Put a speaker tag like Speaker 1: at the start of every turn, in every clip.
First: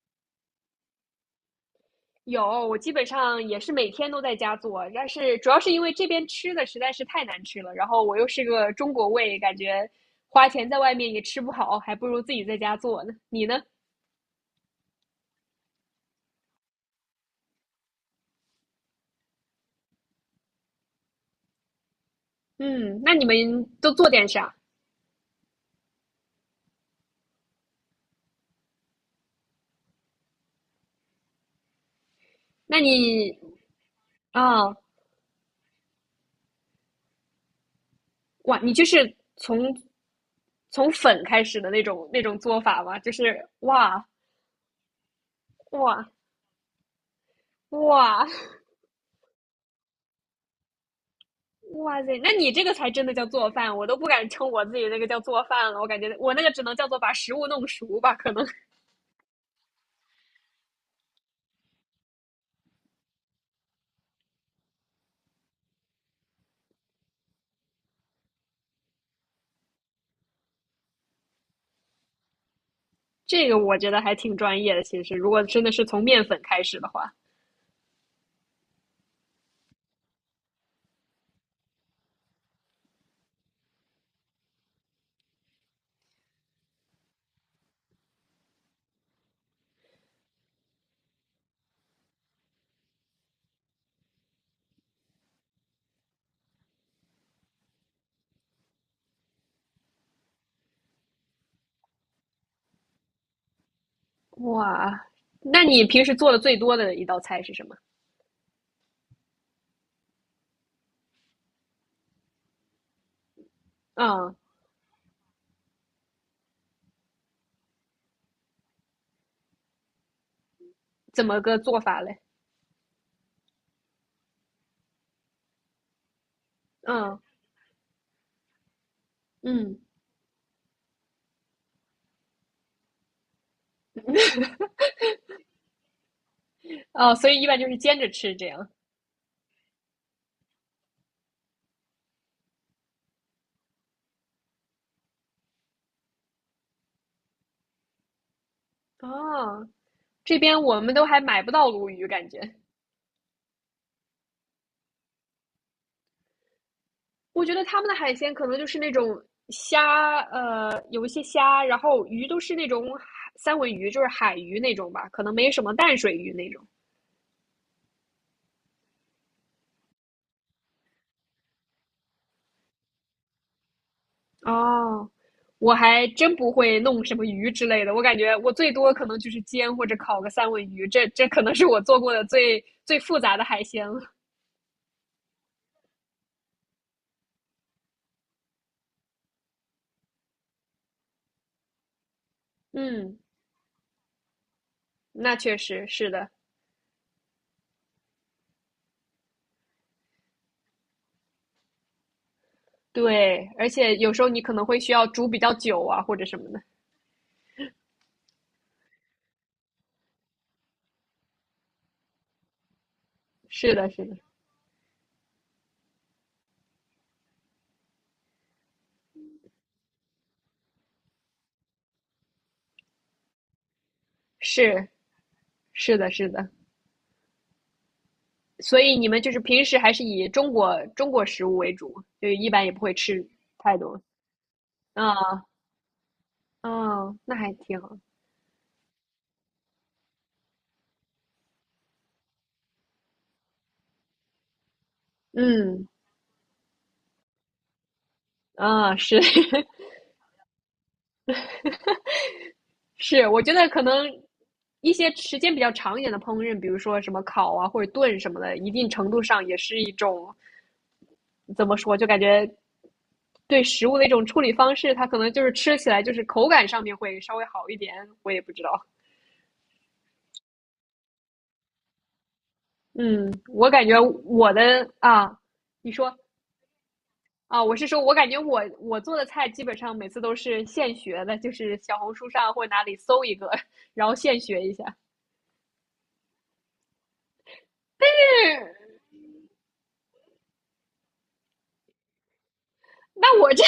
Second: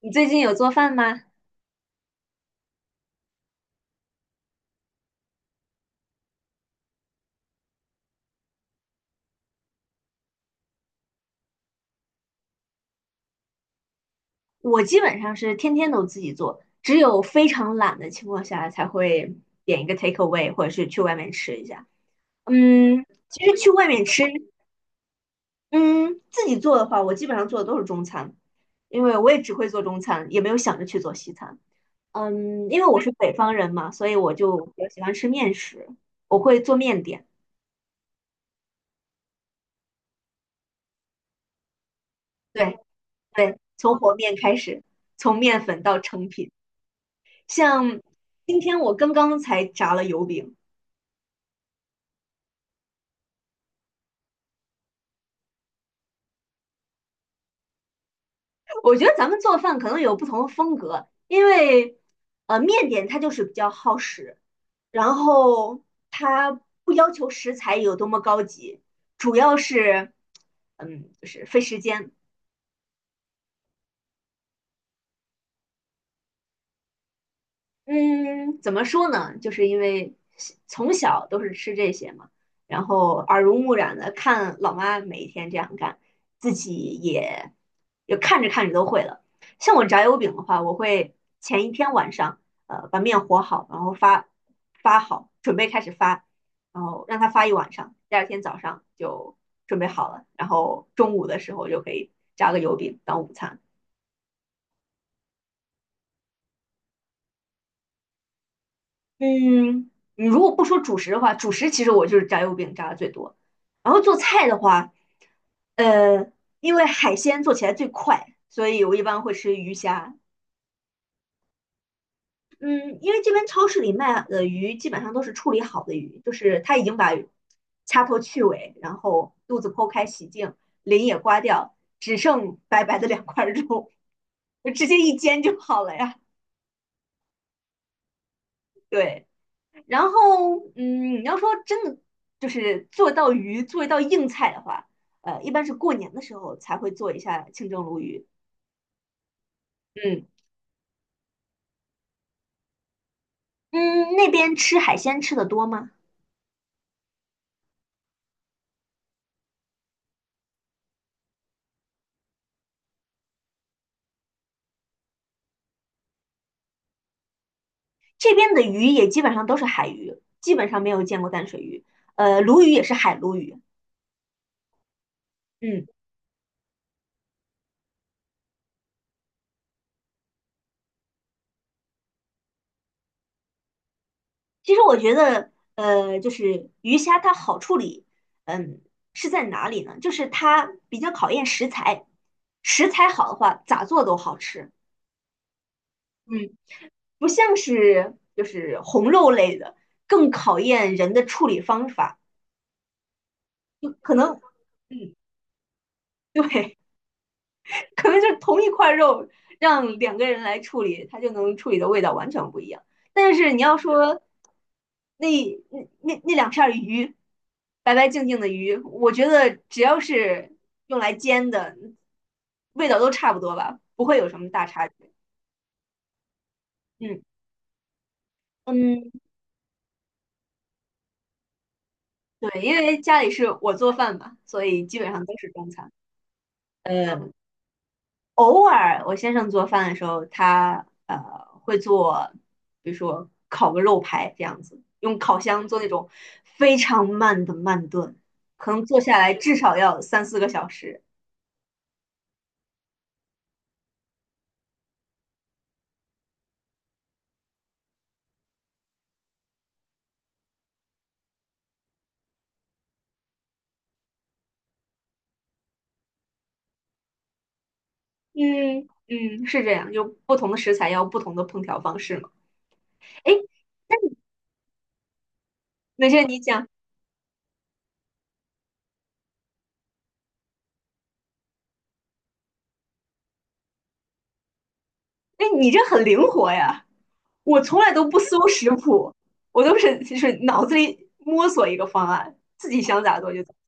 Speaker 1: 你最近有做饭吗？
Speaker 2: 有，我基本上也是每天都在家做，但是主要是因为这边吃的实在是太难吃了，然后我又是个中国胃，感觉花钱在外面也吃不好，还不如自己在家做呢。你呢？
Speaker 1: 我基本上是天天都自己做，只有非常懒的情况下才会点一个 take away，或者是去外面吃一下。
Speaker 2: 嗯，
Speaker 1: 嗯，
Speaker 2: 那你们
Speaker 1: 其实去外
Speaker 2: 都
Speaker 1: 面
Speaker 2: 做
Speaker 1: 吃，
Speaker 2: 点啥？
Speaker 1: 嗯，自己做的话，我基本上做的都是中餐，因为我也只会做中餐，也没有想着去做西餐。嗯，
Speaker 2: 那
Speaker 1: 因为我是北
Speaker 2: 你
Speaker 1: 方人嘛，所以我就
Speaker 2: 啊，
Speaker 1: 比较喜欢吃面食，我会做面点。
Speaker 2: 哇，你就是从粉开始的那种做
Speaker 1: 对
Speaker 2: 法吗？就是
Speaker 1: 对，从和面开始，从面粉到
Speaker 2: 哇
Speaker 1: 成品。像
Speaker 2: 哇
Speaker 1: 今天我刚刚才炸了油饼。
Speaker 2: 哇塞，那你这个才真的叫做饭，我都不敢称我自己那个叫做饭了，我感觉我那个只能叫做把食物弄熟吧，可能。
Speaker 1: 我觉得咱们做饭可能有不同的风格，因为面点它就是比较耗时，然后它不要求食材有多么高级，主要是就是费时间。
Speaker 2: 这个我觉得还挺专业的。其实，如果真的是从面粉开始的话，
Speaker 1: 嗯，怎么说呢？就是因为从小都是吃这些嘛，然后耳濡目染的看老妈每一天这样干，自己也看着看着都会了。像我炸油饼的话，我会前一天晚上，把面和好，然后发好，准备开始发，然后让它发一晚上，第二天早上就准备好了，然后中午的时候就可以炸个油饼当午餐。
Speaker 2: 哇，那你平时做的最多的一道菜是什么？
Speaker 1: 嗯，你如果不说主食的话，主食其实我就是炸油饼炸的最多。然后做
Speaker 2: 嗯，
Speaker 1: 菜的话，呃，因为海鲜做起来最快，所以我一般会吃鱼虾。
Speaker 2: 怎么个做法嘞？
Speaker 1: 嗯，因为这边超市里卖的鱼基本上都是处理好的鱼，就是他已经把
Speaker 2: 嗯
Speaker 1: 掐头去尾，然后肚子
Speaker 2: 嗯，
Speaker 1: 剖开洗净，鳞也刮掉，只剩白白的两块肉，直接一煎就好了呀。
Speaker 2: 哦，所以一般就是煎着吃这样。
Speaker 1: 对。然后，嗯，你要说真的，就是做一道鱼，做一道硬菜的话，一般是过年的时候才会做一下清蒸鲈鱼。
Speaker 2: 哦，
Speaker 1: 嗯
Speaker 2: 这边我们都还买不到鲈鱼，感觉。
Speaker 1: 嗯，那边吃海鲜吃的多吗？
Speaker 2: 我觉得他们的海鲜可能就是那种虾，有一些虾，然后鱼都是那种三文鱼，就是海鱼那种吧，可能没什么淡水鱼那种。
Speaker 1: 这边的鱼也基本上都是海鱼，基本上没有见过淡水鱼。呃，鲈鱼也是海鲈鱼。
Speaker 2: 哦，我
Speaker 1: 嗯，
Speaker 2: 还真不会弄什么鱼之类的，我感觉我最多可能就是煎或者烤个三文鱼，这可能是我做过的最最复杂的海鲜了。
Speaker 1: 其实我觉得，就是鱼虾它好处理，嗯，是在哪里呢？就是它比较考验食材，食材
Speaker 2: 嗯，
Speaker 1: 好的话，咋做都好吃。
Speaker 2: 那确实是的，
Speaker 1: 嗯。不像是就是红肉类的，更考验人的处理方法。
Speaker 2: 对，而
Speaker 1: 就
Speaker 2: 且有
Speaker 1: 可
Speaker 2: 时候
Speaker 1: 能，
Speaker 2: 你可能会需要
Speaker 1: 嗯，
Speaker 2: 煮比较久啊，或者 什么的。
Speaker 1: 对，可能就是同一块肉，让两个人来处理，它就能处理的味道完全不一样。但是你
Speaker 2: 是
Speaker 1: 要
Speaker 2: 的，是的，
Speaker 1: 说那那两片鱼，白白净净的鱼，我觉得只要是用来煎的，味道都差不多吧，不会有什么大差
Speaker 2: 是
Speaker 1: 别。
Speaker 2: 是的，是的。
Speaker 1: 嗯
Speaker 2: 所以你
Speaker 1: 嗯，
Speaker 2: 们就是平时还是以中国食物为主，就一
Speaker 1: 对，
Speaker 2: 般也
Speaker 1: 因
Speaker 2: 不会
Speaker 1: 为家
Speaker 2: 吃
Speaker 1: 里是我
Speaker 2: 太
Speaker 1: 做
Speaker 2: 多。
Speaker 1: 饭嘛，所以基本
Speaker 2: 啊，
Speaker 1: 上都是中餐。
Speaker 2: 嗯，啊，
Speaker 1: 呃。
Speaker 2: 那还挺好。
Speaker 1: 偶尔我先生做饭的时候，他会做，比如说烤个肉排这样子，用烤箱做
Speaker 2: 嗯
Speaker 1: 那种非常慢的慢炖，可能
Speaker 2: 啊，
Speaker 1: 做下
Speaker 2: 是
Speaker 1: 来至少要三四个小时。
Speaker 2: 是，我觉得可能一些时间比较长一点的烹饪，比如说什么烤啊或者炖什么的，一定程度上也是一种怎么说，就感觉对食物的一种处理方式，它可能就是吃起来就是口感上面会稍微好一点，我也不知道。
Speaker 1: 嗯嗯，是这样，就不同的食材要不同的烹调方式嘛。
Speaker 2: 嗯，
Speaker 1: 哎，
Speaker 2: 我感觉我的啊，你
Speaker 1: 那
Speaker 2: 说
Speaker 1: 现在你讲，
Speaker 2: 啊，我是说我感觉我做的菜基本上每次都是现学的，就是小红书上或者哪里搜一个，然后现学一下。
Speaker 1: 哎，你这很灵活呀！我从来都不搜食谱，我都是就是脑子里摸索一个方案，自己想咋做
Speaker 2: 那
Speaker 1: 就
Speaker 2: 我
Speaker 1: 咋
Speaker 2: 这，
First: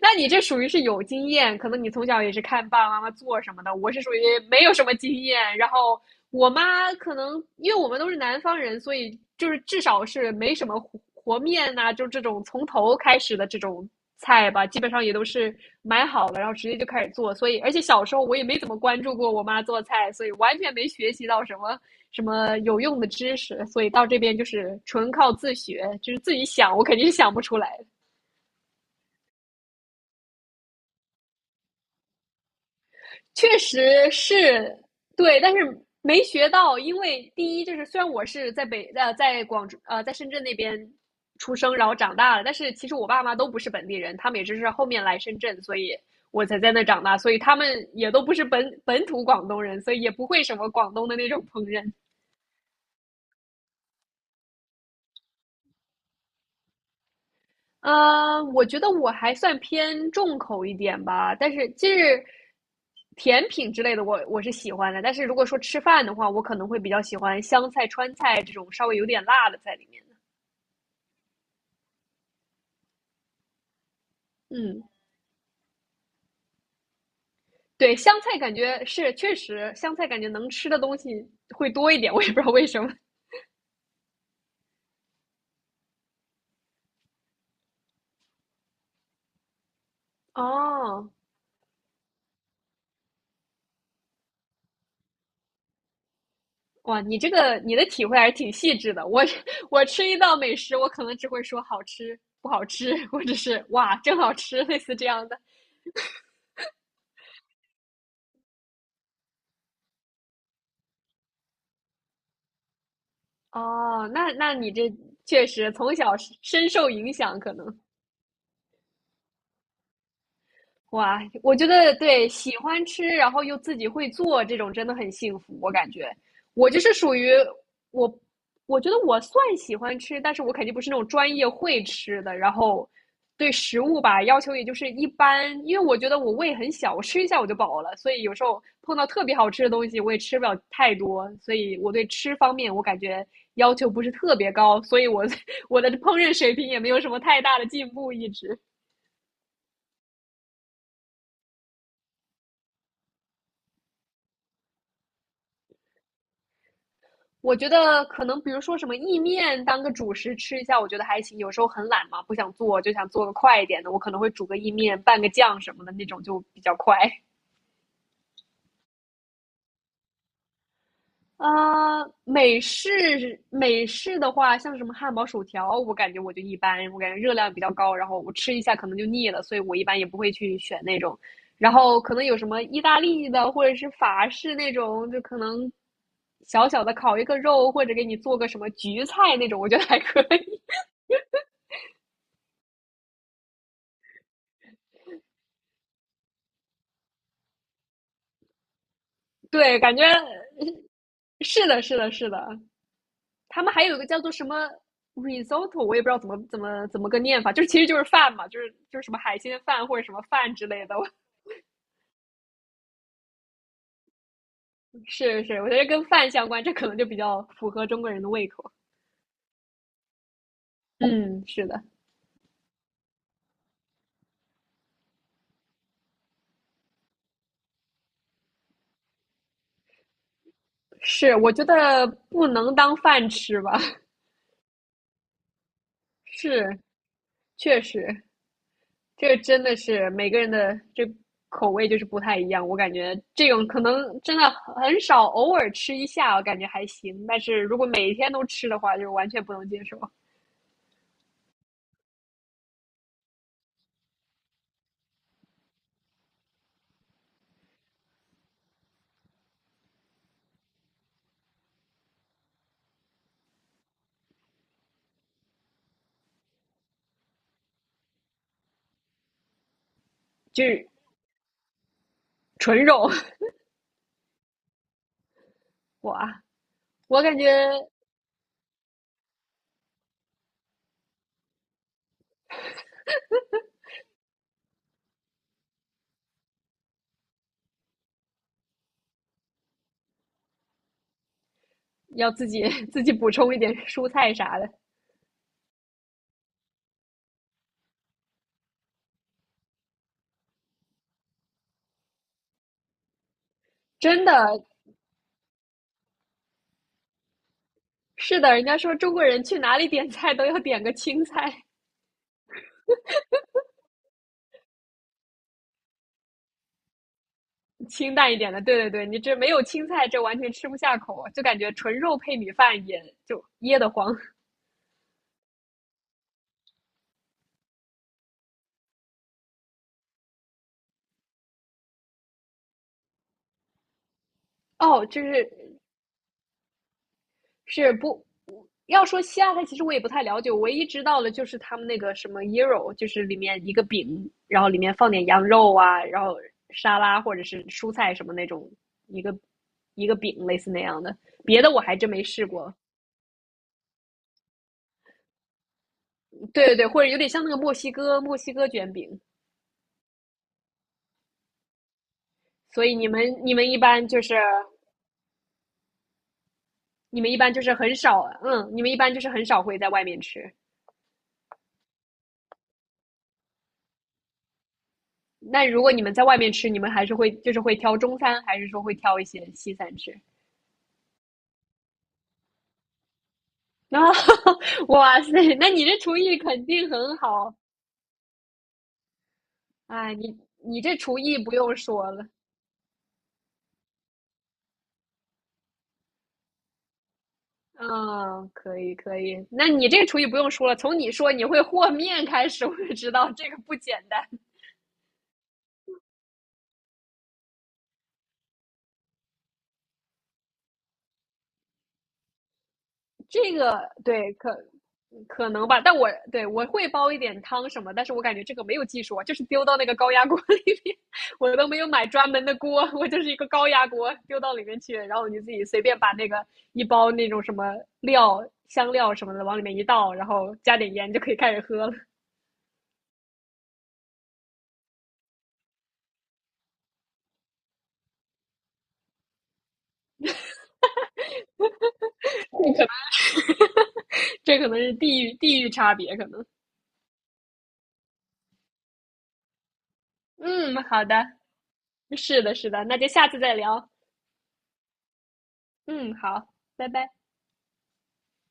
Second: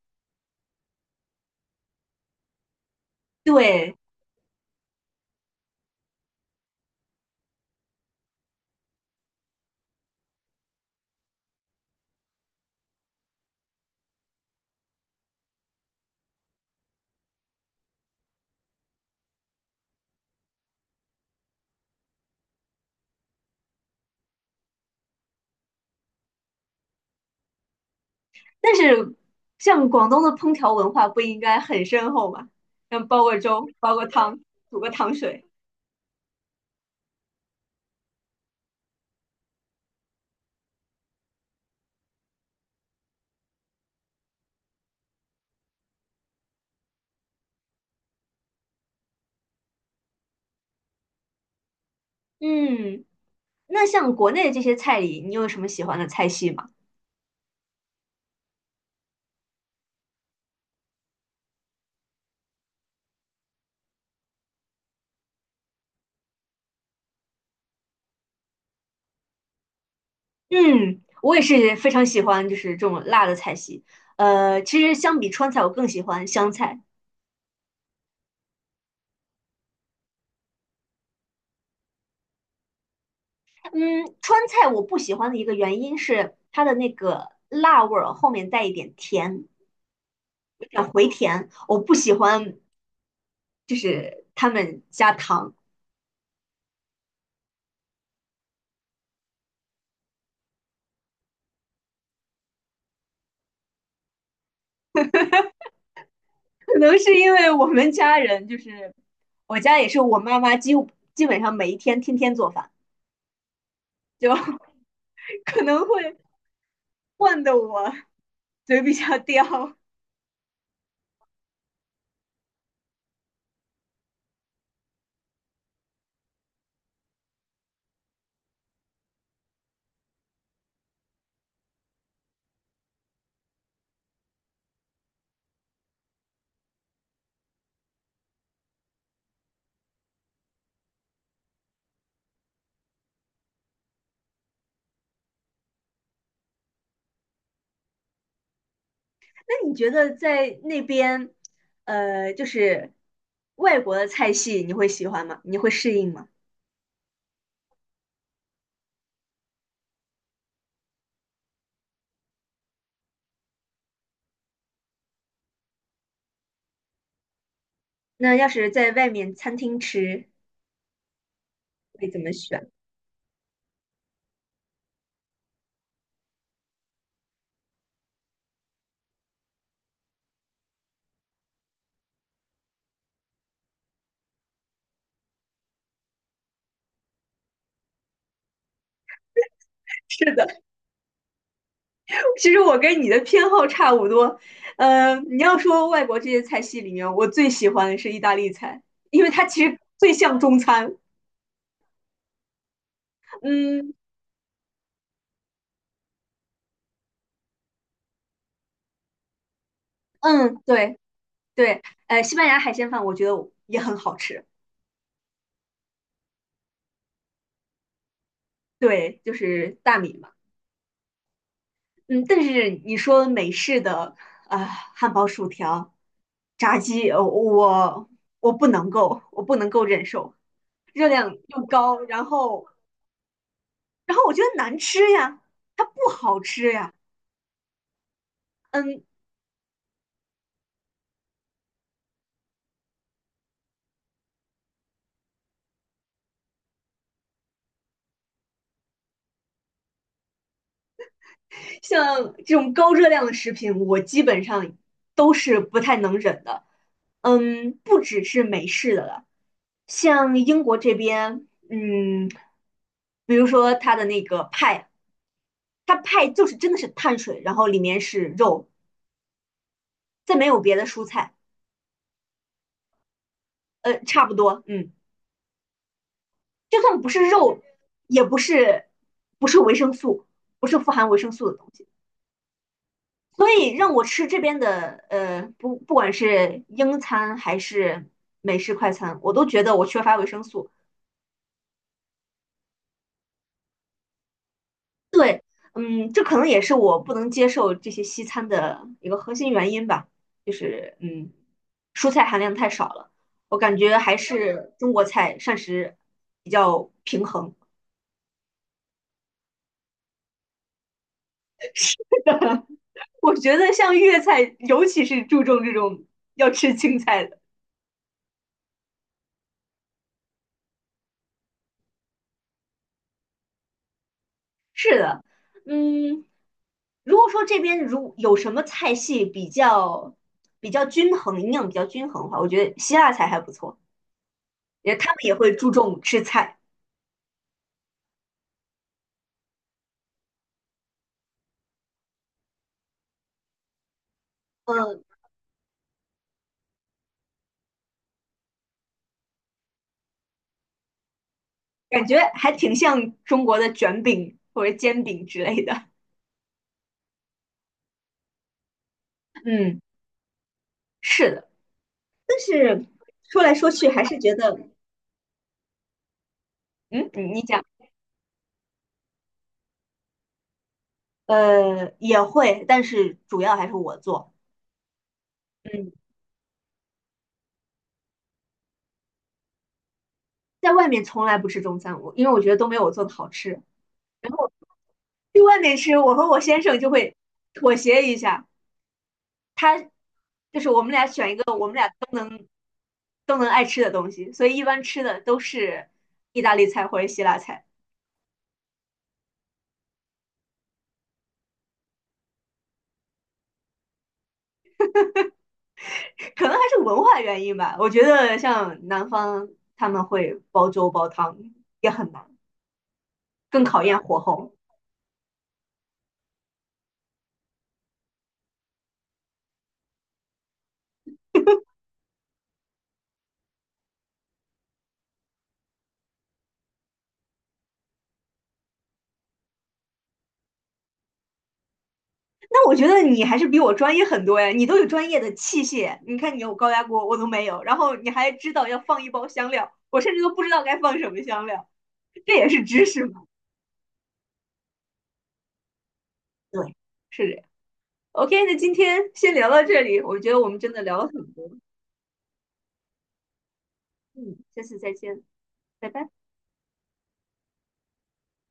Speaker 2: 那你这属于是有经验，可能你从小也是看爸爸妈妈做什
Speaker 1: 做。
Speaker 2: 么的。我
Speaker 1: 对，
Speaker 2: 是属于没有什么经验，然后我妈可能因为我们都是南方人，所以就是至少是没什么和面呐，啊就这种从头开始的这种菜吧，基本上也都是买好了，然后直接就开始做。所以，而且小时候我也没怎么关注过我妈做菜，所以完全没学习到什么什么有用的知识。所以到这边就是纯靠自学，就是自己想，我肯定是想不出来。
Speaker 1: 但是像广东的烹调文化不应该很深厚吗？像煲个
Speaker 2: 确
Speaker 1: 粥，煲个
Speaker 2: 实
Speaker 1: 汤，
Speaker 2: 是
Speaker 1: 煮个糖
Speaker 2: 对，
Speaker 1: 水。
Speaker 2: 但是没学到，因为第一就是虽然我是在广州呃在深圳那边出生，然后长大了，但是其实我爸妈都不是本地人，他们也只是后面来深圳，所以我才在那长大，所以他们也都不是本土广东人，所以也不会什么广东的那种烹饪。
Speaker 1: 嗯，那像国内的这些菜里，你有什么喜欢的菜系吗？
Speaker 2: 呃，我觉得我还算偏重口一点吧，但是就是甜品之类的我，我是喜欢的。但是如果说吃饭的话，我可能会比较喜欢湘菜、川菜这种稍微有点辣的在里面的。
Speaker 1: 嗯，我也是非常喜欢，就是这种辣的菜系。其
Speaker 2: 嗯，
Speaker 1: 实相比川菜，我更喜欢湘菜。
Speaker 2: 对，湘菜感觉能吃的东西会多一点，我也不知道为什么。
Speaker 1: 嗯，川菜我不喜欢的一个原因是它的那个辣味儿后面带一点甜，
Speaker 2: 哦，
Speaker 1: 我不喜欢他们加糖。
Speaker 2: 哇，你这个你的体会还是挺细致的。我吃一道美食，我可能只会说好吃、不好吃，或者是哇，真好吃，类似这样的。
Speaker 1: 可能是因为我们家人就是我家也是我妈妈几乎基本上每一天天天做饭，
Speaker 2: 哦，
Speaker 1: 就
Speaker 2: 那你 这确
Speaker 1: 可
Speaker 2: 实
Speaker 1: 能
Speaker 2: 从小
Speaker 1: 会
Speaker 2: 是深受影响，
Speaker 1: 换
Speaker 2: 可
Speaker 1: 得
Speaker 2: 能。
Speaker 1: 我嘴比较刁。
Speaker 2: 哇，我觉得对，喜欢吃，然后又自己会做，这种真的很幸福，我感觉。我就是属于我，我觉得我算喜欢吃，但是我肯定不是那种专业会吃的。然后对食物吧，要求也就是一般，因为我觉得我胃很小，我吃一下我就饱了，所以有时候碰到特别好吃的东西，我也吃不了太多。所以我对吃方面，我感觉要求不是特别高，所以我 我的烹饪水平也没有什么太大的进步，一直。
Speaker 1: 那你觉得在那边，就是外国的菜系你会喜欢吗？你会适应吗？
Speaker 2: 我觉得可能比如说什么意面当个主食吃一下，我觉得还行。有时候很懒嘛，不想做，就想做个快一点的，我可能会煮个意面，拌个酱什么的那种就比较快。
Speaker 1: 那要是在外面餐厅吃，
Speaker 2: 啊，
Speaker 1: 会怎么
Speaker 2: 美
Speaker 1: 选？
Speaker 2: 式美式的话，像什么汉堡、薯条，我感觉我就一般，我感觉热量比较高，然后我吃一下可能就腻了，所以我一般也不会去选那种。然后可能有什么意大利的或者是法式那种，就可能小小的烤一个肉，或者给你做个什么焗菜那种，我觉得还可
Speaker 1: 是的，
Speaker 2: 以。
Speaker 1: 其实我跟你的偏好差不多，你要说外国这些菜系里面，我最喜欢的是意大利菜，因为它其实
Speaker 2: 对，感觉
Speaker 1: 最像中餐。
Speaker 2: 是的，是的，是的。他们还
Speaker 1: 嗯
Speaker 2: 有一个叫做什么 risotto,我也不知道怎么个念法，就是其实就是饭嘛，就是什么海鲜饭或者什么饭
Speaker 1: 嗯，
Speaker 2: 之类的。
Speaker 1: 对对，西班牙海鲜饭我觉得也很好吃，
Speaker 2: 是是，我觉得跟饭相关，这可能就比较符合中国人的胃口。
Speaker 1: 对，就是大米嘛。
Speaker 2: 嗯，是的，
Speaker 1: 嗯，但是你说美式的啊、汉堡、薯条、炸鸡，我不能够，我不能够忍受，热量
Speaker 2: 是，我
Speaker 1: 又
Speaker 2: 觉
Speaker 1: 高，
Speaker 2: 得
Speaker 1: 然
Speaker 2: 不
Speaker 1: 后
Speaker 2: 能当饭吃吧，
Speaker 1: 然后我觉得难吃呀，它不 好吃
Speaker 2: 是，
Speaker 1: 呀。
Speaker 2: 确实。
Speaker 1: 嗯，
Speaker 2: 这个真的是每个人的这口味就是不太一样，我感觉这种可能真的很少，偶尔吃一下我感觉还行，但是如果每天都吃的话，就完全不能接受，
Speaker 1: 像这种高热量的食品，我基本上都是不太能忍的。嗯，不只是美式的了，像英国这边，嗯，比如说它的那个派，它派就是真的是碳水，然后里面是肉，再没有
Speaker 2: 就
Speaker 1: 别的
Speaker 2: 是
Speaker 1: 蔬菜，
Speaker 2: 纯肉。
Speaker 1: 呃，差不多，嗯，
Speaker 2: 哇，
Speaker 1: 就算不
Speaker 2: 我
Speaker 1: 是
Speaker 2: 感觉
Speaker 1: 肉，也不是维生素，不是富含维生素的东西。所以让我吃这边的，呃，不，不管是英餐还是美式快餐，我都觉得我缺乏维生素。
Speaker 2: 要自己补充一点蔬菜啥的，
Speaker 1: 嗯，这可能也是我不能接受这些西餐的一个核心原因吧，就是嗯，蔬菜含量太少了。我感觉还
Speaker 2: 真的
Speaker 1: 是中国菜膳食比较平衡。
Speaker 2: 是的，人家说中国人去哪里点菜都要点个青菜，
Speaker 1: 我觉得像粤菜，尤其是注重这种要吃青菜的。
Speaker 2: 清淡一点的。对对对，你这没有青菜，这完全吃不下口，就感觉纯肉配米饭也就噎得慌。
Speaker 1: 是的，嗯，如果说这边如有什么菜系比较均衡，营养比较均衡的话，我觉得希腊菜还不错，也
Speaker 2: 哦，
Speaker 1: 他们
Speaker 2: 就
Speaker 1: 也会注
Speaker 2: 是
Speaker 1: 重吃菜，
Speaker 2: 是不要说西亚菜，其实我也不太了解，我唯一知道的就是他们那个什么 gyro,就是里面一个饼，然后里面
Speaker 1: 嗯，
Speaker 2: 放点羊肉啊，然后沙拉或者是蔬菜什么那种一个一个饼类似那样的，别的我还
Speaker 1: 感
Speaker 2: 真
Speaker 1: 觉
Speaker 2: 没试
Speaker 1: 还
Speaker 2: 过。
Speaker 1: 挺像中国的卷饼或者煎饼之类的，
Speaker 2: 对对对，或者有点像那个墨西哥卷饼。
Speaker 1: 嗯，是的，但
Speaker 2: 所
Speaker 1: 是
Speaker 2: 以你们
Speaker 1: 说来
Speaker 2: 你
Speaker 1: 说
Speaker 2: 们一
Speaker 1: 去还
Speaker 2: 般
Speaker 1: 是
Speaker 2: 就
Speaker 1: 觉
Speaker 2: 是
Speaker 1: 得，嗯，
Speaker 2: 你
Speaker 1: 你
Speaker 2: 们一
Speaker 1: 你
Speaker 2: 般
Speaker 1: 讲，
Speaker 2: 就是很少，嗯，你们一般就是很少会在外面吃。
Speaker 1: 也会，但是主要还是我做，
Speaker 2: 那如
Speaker 1: 嗯，
Speaker 2: 果你们在外面吃，你们还是会就是会挑中餐，还是说会挑一些西餐吃？
Speaker 1: 在外面从来不吃中餐，我因为我觉得都没有我做的好吃。
Speaker 2: 然后，哇塞，
Speaker 1: 去外
Speaker 2: 那
Speaker 1: 面
Speaker 2: 你
Speaker 1: 吃，
Speaker 2: 这
Speaker 1: 我
Speaker 2: 厨
Speaker 1: 和
Speaker 2: 艺
Speaker 1: 我先
Speaker 2: 肯
Speaker 1: 生就
Speaker 2: 定
Speaker 1: 会
Speaker 2: 很好。
Speaker 1: 妥协一下，他
Speaker 2: 哎，你
Speaker 1: 就是我
Speaker 2: 你
Speaker 1: 们
Speaker 2: 这
Speaker 1: 俩
Speaker 2: 厨艺不用说了，
Speaker 1: 都能爱吃的东西，所以一般吃的都是意大利菜或者希腊菜，
Speaker 2: 嗯，可以可以。那你这厨艺不用说了，从你说你会和面开始，我就知道这个不简单。
Speaker 1: 可能还是文化原因吧。我觉得像南方他们会煲粥煲汤也很难，
Speaker 2: 这
Speaker 1: 更
Speaker 2: 个
Speaker 1: 考验火
Speaker 2: 对，可
Speaker 1: 候。
Speaker 2: 可能吧，但我会煲一点汤什么，但是我感觉这个没有技术啊，就是丢到那个高压锅 里面，我都没有买专门的锅，我就是一个高压锅丢到里面去，然后你自己随便把那个一包那种什么料、香料什么的往里面一倒，然后加点盐就可以开始喝了。
Speaker 1: 那我觉得你还是比我专业很多呀，你都有专业的器械，你看你有高压锅，我都没有，然后你还知道要放一包香料，我甚至都不知道该放什么香料，这也是
Speaker 2: 这可
Speaker 1: 知识
Speaker 2: 能
Speaker 1: 嘛？
Speaker 2: 这可能是地域差别，可能。
Speaker 1: 对，是这样。OK，那今天先聊到这里，我觉得我们真
Speaker 2: 嗯，
Speaker 1: 的聊
Speaker 2: 好
Speaker 1: 了
Speaker 2: 的，
Speaker 1: 很多，
Speaker 2: 是的，是的，那就下次再聊。
Speaker 1: 嗯，下次再见，拜拜。
Speaker 2: 嗯，好，拜拜。